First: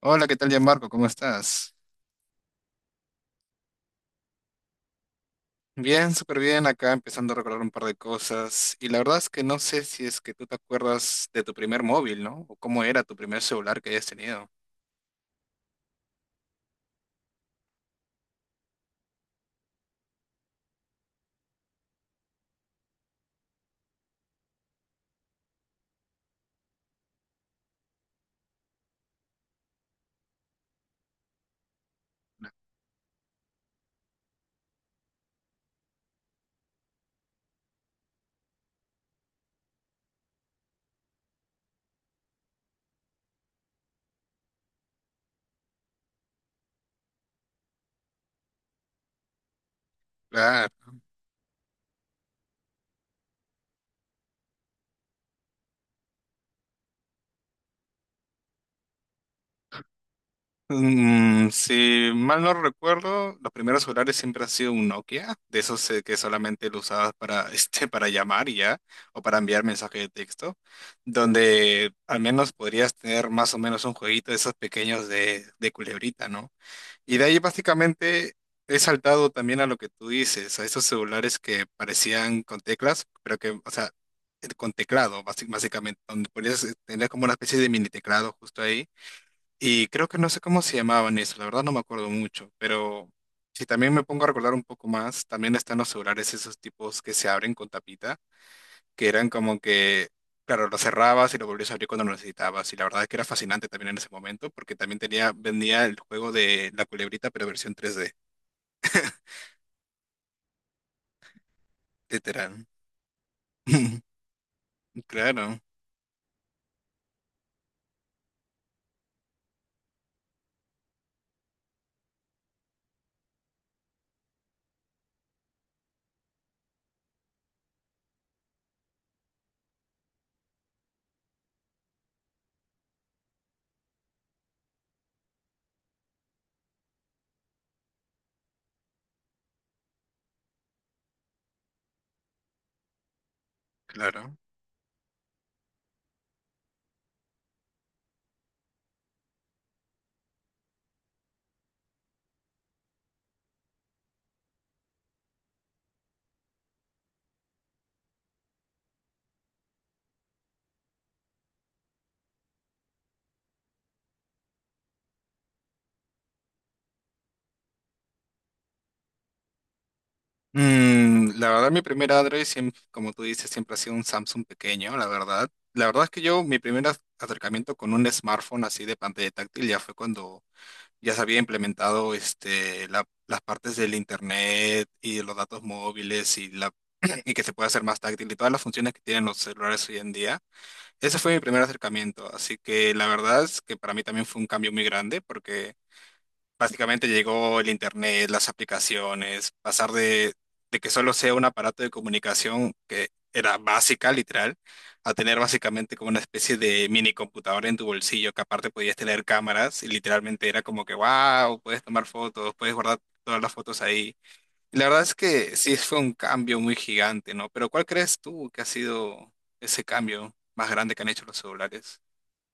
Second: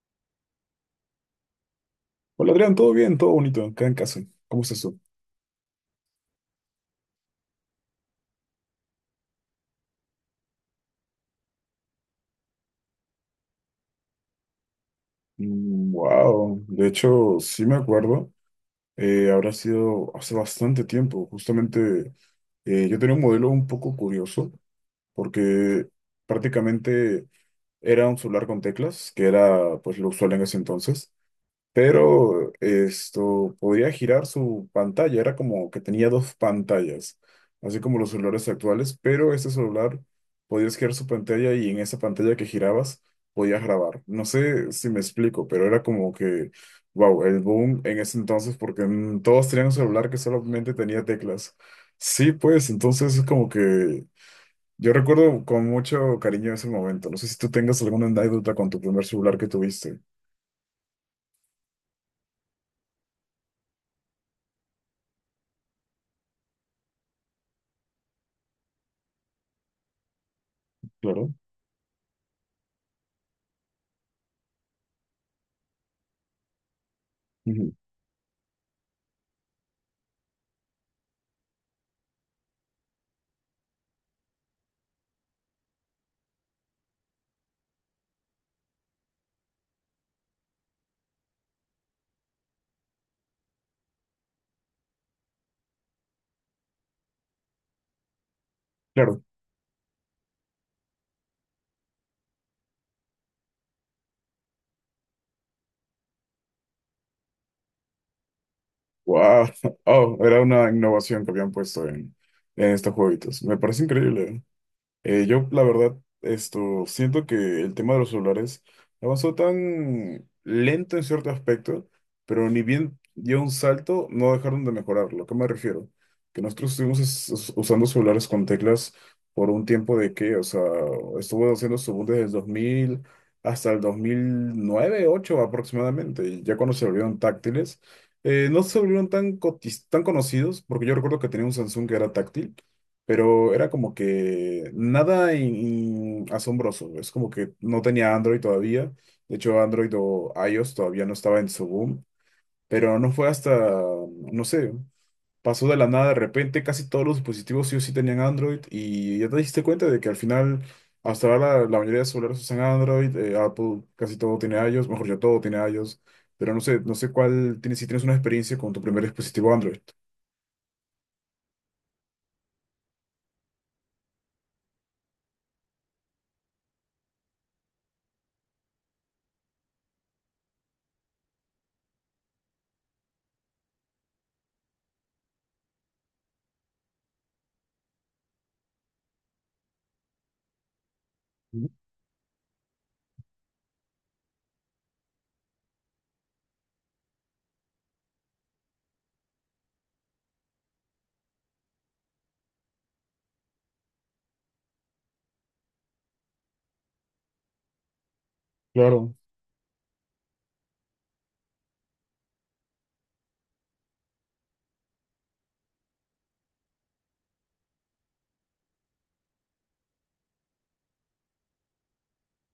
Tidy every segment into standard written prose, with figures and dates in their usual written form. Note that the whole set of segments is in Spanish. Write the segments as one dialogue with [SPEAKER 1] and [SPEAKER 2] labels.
[SPEAKER 1] Hola, ¿qué tal, Gianmarco? ¿Cómo estás?
[SPEAKER 2] Hola Adrián, todo bien, todo bonito, acá en casa. ¿Cómo es eso?
[SPEAKER 1] Bien, súper bien, acá empezando a recordar un par de cosas. Y la verdad es que no sé si es que tú te acuerdas de tu primer móvil, ¿no? O cómo era tu primer celular que hayas tenido.
[SPEAKER 2] Wow, de hecho, sí me acuerdo. Habrá sido hace bastante tiempo. Justamente yo tenía un modelo un poco curioso porque prácticamente era un celular con teclas, que era pues lo usual en ese entonces. Pero esto podía girar su pantalla, era como que tenía dos pantallas, así como los celulares actuales, pero este celular podías girar su pantalla y en esa pantalla que girabas podías grabar. No sé si me explico, pero era como que, wow, el boom en ese entonces porque todos tenían un celular que
[SPEAKER 1] Claro.
[SPEAKER 2] solamente tenía teclas. Sí, pues entonces es como que yo recuerdo con mucho cariño ese momento. No sé si tú tengas alguna anécdota con tu primer celular que tuviste.
[SPEAKER 1] Si mal no recuerdo, los primeros celulares siempre ha sido un Nokia, de esos que solamente lo usabas para, este, para llamar y ya, o para enviar mensaje de texto,
[SPEAKER 2] Claro.
[SPEAKER 1] donde al menos podrías tener más o menos un jueguito de esos pequeños de culebrita, ¿no? Y de ahí
[SPEAKER 2] Ujú.
[SPEAKER 1] básicamente he saltado también a lo que tú dices, a esos celulares que parecían con teclas, pero que, o sea, con teclado, básicamente, donde podías tener como una especie de mini teclado justo ahí. Y creo que no sé cómo se llamaban eso, la verdad no me acuerdo mucho, pero si también me pongo a recordar un poco más, también están los celulares esos tipos que se abren con tapita que
[SPEAKER 2] Claro.
[SPEAKER 1] eran como que, claro, lo cerrabas y lo volvías a abrir cuando lo necesitabas. Y la verdad es que era fascinante también en ese momento, porque también tenía, vendía el juego de la culebrita, pero versión tres d
[SPEAKER 2] Wow. Oh, era una innovación que habían puesto en,
[SPEAKER 1] literal.
[SPEAKER 2] en estos jueguitos. Me parece increíble. Yo,
[SPEAKER 1] Claro,
[SPEAKER 2] la verdad, esto, siento que el tema de los celulares avanzó tan lento en cierto aspecto, pero ni bien dio un salto, no dejaron de mejorarlo. ¿A qué me refiero? Que nosotros estuvimos usando celulares con teclas por un tiempo de que, o sea, estuvo haciendo su boom desde el 2000 hasta el dos mil nueve ocho aproximadamente, y ya cuando se volvieron táctiles, no se volvieron tan conocidos, porque yo recuerdo que tenía un Samsung que era táctil, pero era como
[SPEAKER 1] claro.
[SPEAKER 2] que nada asombroso. Es como que no tenía Android todavía. De hecho, Android o iOS todavía no estaba en su boom, pero no fue hasta, no sé, pasó de la nada de repente. Casi todos los dispositivos sí o sí tenían Android y ya te diste cuenta de que al final, hasta ahora la mayoría de celulares usan Android, Apple casi todo tiene iOS, mejor ya todo tiene iOS. Pero no sé, no sé cuál tienes, si tienes una experiencia con tu primer dispositivo Android.
[SPEAKER 1] La verdad, mi primer Android, siempre, como tú dices, siempre ha sido un Samsung pequeño, la verdad. La verdad es que yo, mi primer acercamiento con un smartphone así de pantalla táctil ya fue cuando ya se había implementado este, las partes del internet y de los datos móviles y, la, y que se puede hacer más táctil y todas las funciones que tienen los celulares hoy en día. Ese fue mi primer
[SPEAKER 2] Mm.
[SPEAKER 1] acercamiento, así que la verdad es que para mí también fue un cambio muy grande porque básicamente llegó el internet, las aplicaciones, pasar de que solo sea un aparato de comunicación que era básica, literal, a tener básicamente como una especie de mini computadora en tu bolsillo, que aparte podías
[SPEAKER 2] Claro.
[SPEAKER 1] tener cámaras y literalmente era como que, wow, puedes tomar fotos, puedes guardar todas las fotos ahí. Y la verdad es que sí fue un cambio muy gigante, ¿no? Pero ¿cuál crees tú que ha sido ese cambio más grande que han hecho los celulares?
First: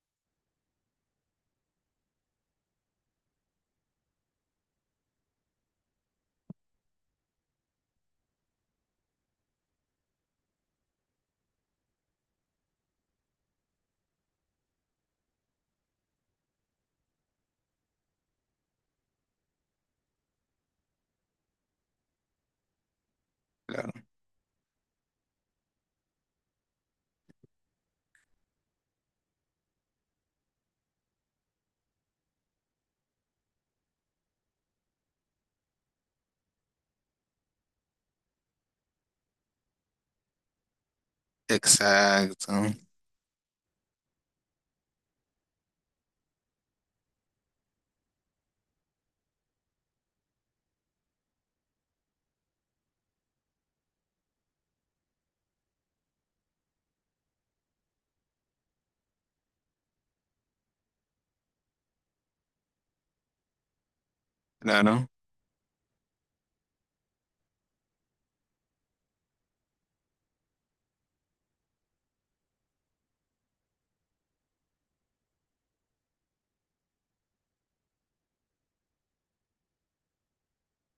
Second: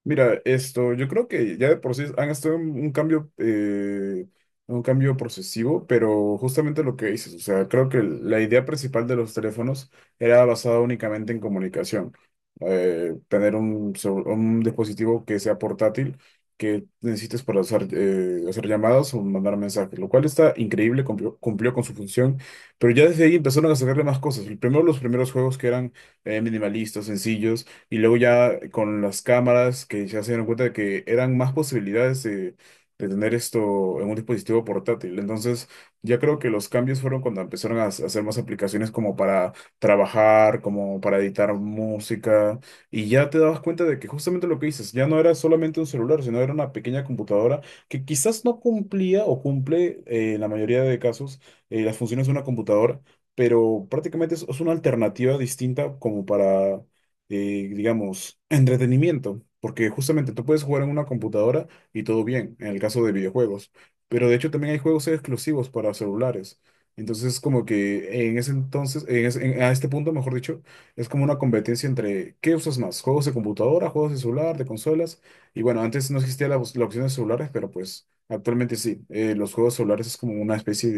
[SPEAKER 2] Mira, esto, yo creo que ya de por sí han estado en un cambio procesivo, pero justamente lo que dices, o sea, creo que la idea principal de los teléfonos era basada únicamente en comunicación. Tener un, un dispositivo que sea portátil, que necesites para hacer, hacer llamadas o mandar mensajes, lo cual está increíble, cumplió, cumplió con su función, pero ya desde ahí empezaron a sacarle
[SPEAKER 1] Claro.
[SPEAKER 2] más cosas. Primero, los primeros juegos que eran minimalistas, sencillos, y luego ya con las cámaras que ya se dieron cuenta de que eran más posibilidades de tener esto en un dispositivo portátil. Entonces, ya creo que los cambios fueron cuando empezaron a hacer más aplicaciones como para trabajar, como para editar
[SPEAKER 1] Exacto,
[SPEAKER 2] música. Y ya te dabas cuenta de que justamente lo que dices, ya no era solamente un celular, sino era una pequeña computadora que quizás no cumplía o cumple en la mayoría de casos las funciones de una computadora. Pero prácticamente es una alternativa distinta como para digamos, entretenimiento, porque justamente tú puedes jugar en una computadora y todo bien, en el caso de videojuegos, pero de hecho también hay
[SPEAKER 1] claro.
[SPEAKER 2] juegos exclusivos para celulares. Entonces, como que en ese entonces, a este punto, mejor dicho, es como una competencia entre qué usas más, juegos de computadora, juegos de celular, de consolas. Y bueno, antes no existía la opción de celulares, pero pues actualmente sí. Los juegos celulares es como una especie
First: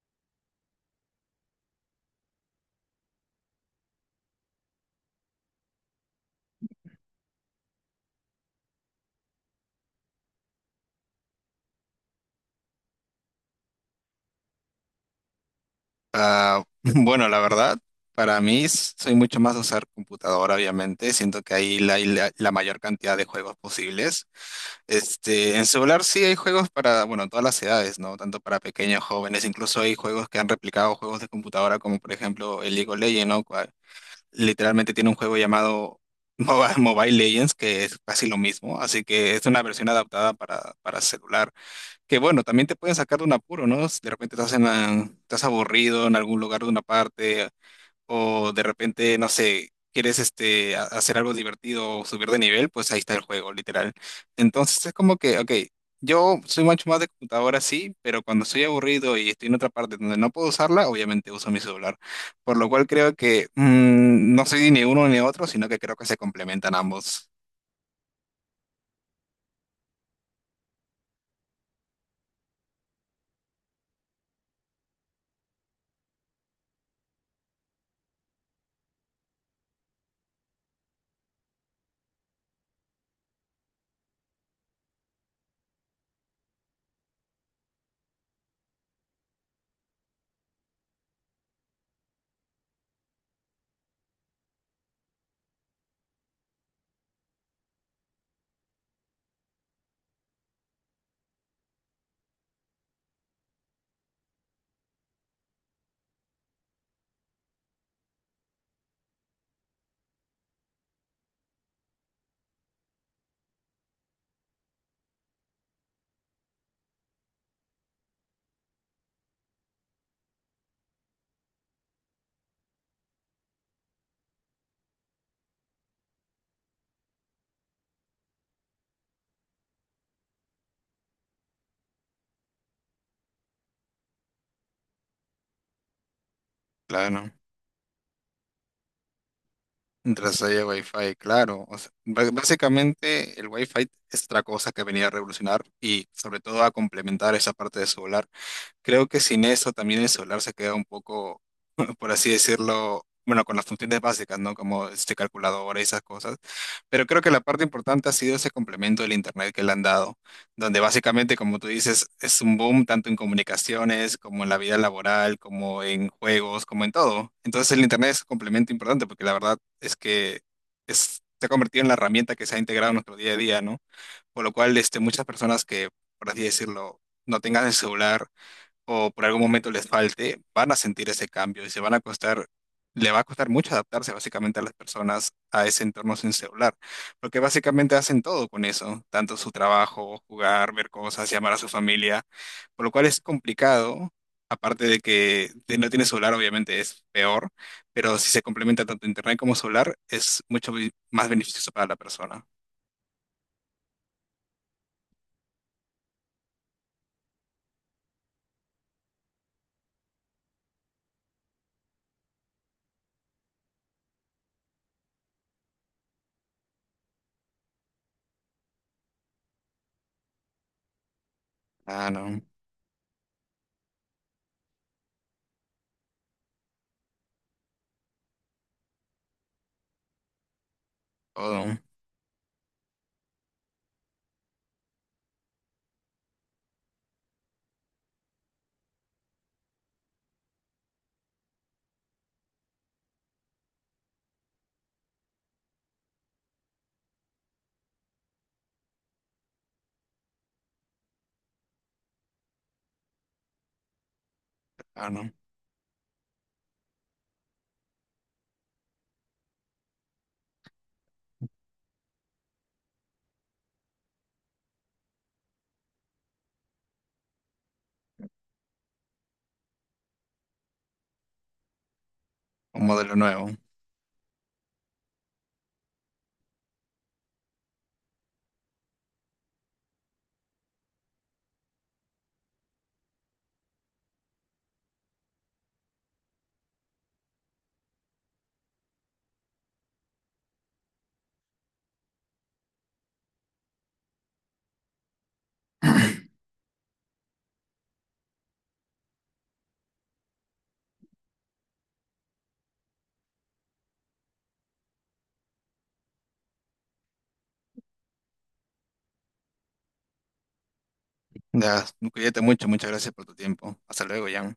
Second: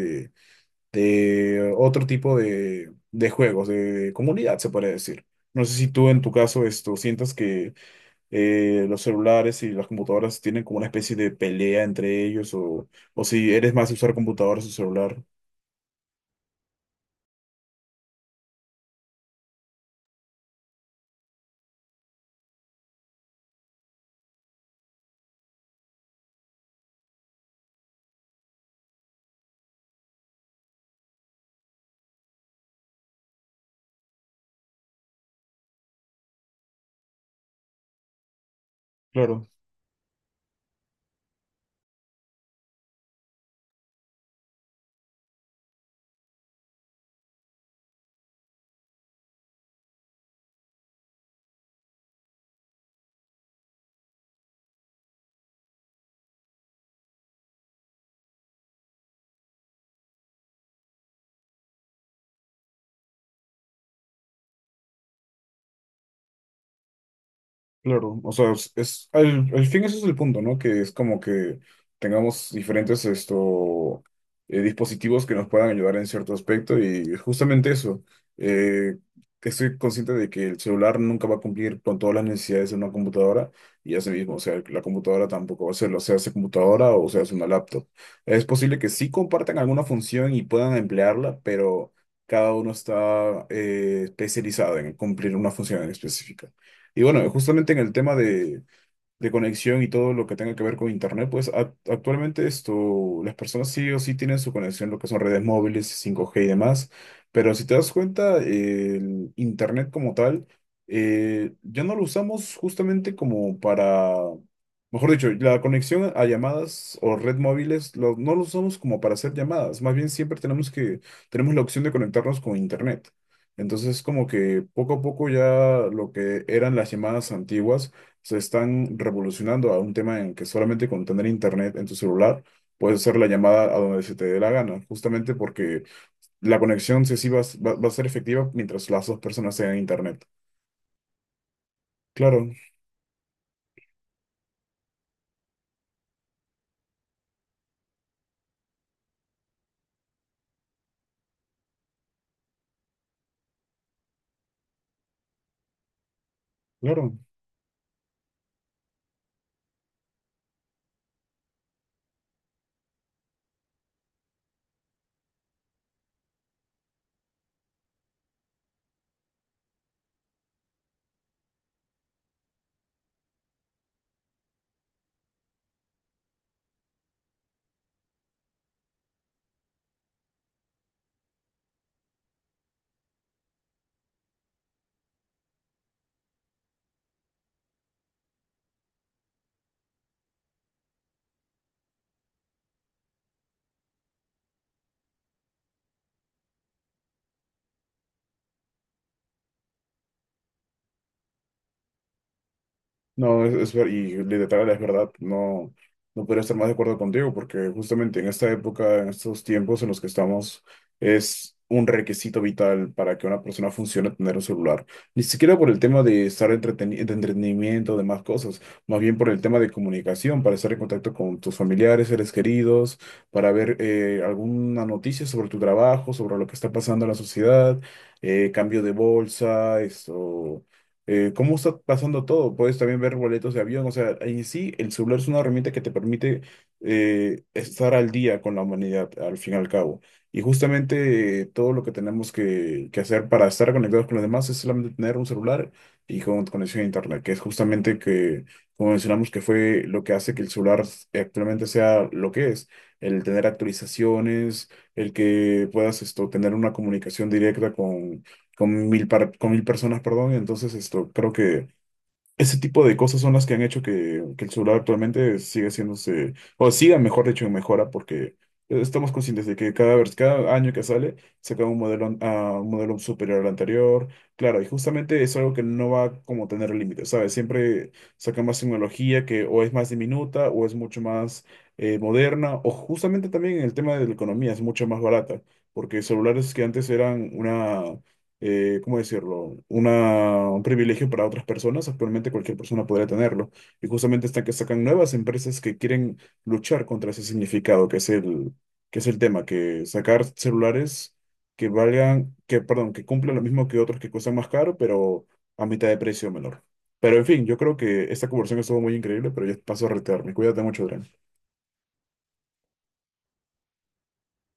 [SPEAKER 2] de otro tipo de juegos, de comunidad, se podría decir. No sé si tú en tu caso esto sientas que los celulares y las computadoras tienen como una especie de pelea entre ellos, o si eres más de usar computadoras o celular.
[SPEAKER 1] Ah, bueno, la verdad, para mí soy mucho más de usar computadora, obviamente. Siento que ahí hay la, la mayor cantidad de juegos posibles. Este, en celular sí hay juegos para, bueno, todas las edades, ¿no? Tanto para pequeños, jóvenes, incluso hay juegos que han replicado juegos de computadora, como por ejemplo el League of Legends, ¿no? Cual- literalmente tiene un juego llamado Mobile, Mobile Legends, que es casi lo mismo. Así que es
[SPEAKER 2] Claro.
[SPEAKER 1] una versión adaptada para celular. Que bueno, también te pueden sacar de un apuro, ¿no? Si de repente estás, estás aburrido en algún lugar de una parte o de repente, no sé, quieres este, hacer algo divertido o subir de nivel, pues ahí está el juego, literal. Entonces es como que, ok, yo soy mucho más de computadora, sí, pero cuando estoy aburrido y estoy en otra parte donde no puedo usarla, obviamente uso mi celular. Por lo cual creo que no soy ni uno ni otro, sino que creo que se complementan ambos.
[SPEAKER 2] Claro, o sea, al fin ese es el punto, ¿no? Que es como que tengamos diferentes esto, dispositivos que nos puedan ayudar en cierto aspecto y justamente eso, eh, que estoy consciente de que el celular nunca va a cumplir con todas las necesidades de una computadora y, así mismo, o sea, la computadora tampoco va a hacerlo, sea hace computadora o sea hace una laptop. Es posible que sí compartan alguna función y puedan emplearla, pero cada uno está especializado en cumplir una función en específica. Y bueno, justamente en el tema de, conexión y todo lo que tenga que ver con internet, pues actualmente esto, las personas sí o sí tienen su conexión, lo que son redes móviles, 5G y demás, pero si te das cuenta, el internet como tal, ya no lo usamos justamente como para, mejor dicho, la conexión a llamadas o red móviles, no lo usamos como para hacer llamadas, más bien siempre tenemos la opción de conectarnos con internet. Entonces, como que poco a poco ya lo que eran las llamadas antiguas, se están revolucionando a un tema en que solamente con tener internet en tu celular puedes hacer la llamada a donde se te dé la gana, justamente porque la conexión sí, sí
[SPEAKER 1] Claro.
[SPEAKER 2] va a ser efectiva mientras las dos personas tengan internet.
[SPEAKER 1] Mientras haya Wi-Fi, claro. O sea,
[SPEAKER 2] Claro,
[SPEAKER 1] básicamente el Wi-Fi es otra cosa que venía a revolucionar y sobre todo a complementar esa parte de solar. Creo que sin eso también el celular se queda un poco, por así decirlo, bueno, con las funciones básicas, ¿no? Como este calculadora y esas cosas. Pero
[SPEAKER 2] claro.
[SPEAKER 1] creo que la parte importante ha sido ese complemento del Internet que le han dado, donde básicamente, como tú dices, es un boom tanto en comunicaciones como en la vida laboral, como en juegos, como en todo. Entonces el Internet es un complemento importante porque la verdad es que se ha convertido en la herramienta que se ha integrado en nuestro día a día, ¿no? Por lo cual, este, muchas personas que, por así decirlo, no tengan el celular, o por algún momento les falte, van a sentir ese cambio y se van a costar, le va a costar mucho adaptarse básicamente a las personas a ese entorno sin celular, porque básicamente hacen todo con eso, tanto su trabajo, jugar, ver cosas, llamar a su familia, por lo cual es complicado. Aparte de que si no tiene celular, obviamente es peor, pero si se complementa tanto internet como solar es mucho más beneficioso para la persona.
[SPEAKER 2] No, y literal, es verdad, no, no podría estar más de acuerdo contigo, porque justamente en esta época, en estos tiempos en los que estamos, es un requisito vital para que una persona funcione tener un celular. Ni siquiera por el tema de estar de entretenimiento, de más cosas, más bien por el tema de comunicación, para estar en contacto con tus familiares,
[SPEAKER 1] Ah,
[SPEAKER 2] seres
[SPEAKER 1] no.
[SPEAKER 2] queridos, para ver alguna noticia sobre tu trabajo, sobre lo que está pasando en la sociedad, cambio de bolsa, esto, cómo está
[SPEAKER 1] Todo.
[SPEAKER 2] pasando todo. Puedes también ver boletos de avión. O sea, en sí, el celular es una herramienta que te permite estar al día con la humanidad, al fin y al cabo. Y justamente todo lo que tenemos que hacer para estar conectados con los demás es solamente tener un celular y con conexión a Internet, que es justamente que, como mencionamos, que fue lo que hace que el celular actualmente sea lo que es, el tener actualizaciones,
[SPEAKER 1] Ah,
[SPEAKER 2] el
[SPEAKER 1] no.
[SPEAKER 2] que puedas esto, tener una comunicación directa con con mil personas, perdón. Entonces, esto, creo que ese tipo de cosas son las que han hecho que el celular actualmente siga haciéndose, o siga, mejor dicho, en mejora, porque estamos conscientes de que vez cada año que sale, saca un modelo, un
[SPEAKER 1] Un
[SPEAKER 2] modelo
[SPEAKER 1] modelo
[SPEAKER 2] superior al
[SPEAKER 1] nuevo.
[SPEAKER 2] anterior. Claro, y justamente es algo que no va como a tener límites, ¿sabes? Siempre sacan más tecnología que o es más diminuta o es mucho más moderna, o justamente también en el tema de la economía es mucho más barata, porque celulares que antes eran una ¿cómo decirlo? Un privilegio para otras personas. Actualmente cualquier persona podría tenerlo. Y justamente están que sacan nuevas empresas que quieren luchar contra ese significado, que es el, tema, que sacar celulares que valgan, que, perdón, que cumplan lo mismo que otros que cuestan más caro, pero a mitad de precio menor. Pero en fin, yo creo que esta conversación estuvo muy increíble, pero yo paso a retirarme. Cuídate mucho, Adrián.
[SPEAKER 1] Ya, cuídate mucho, muchas gracias por tu tiempo. Hasta luego, Jan.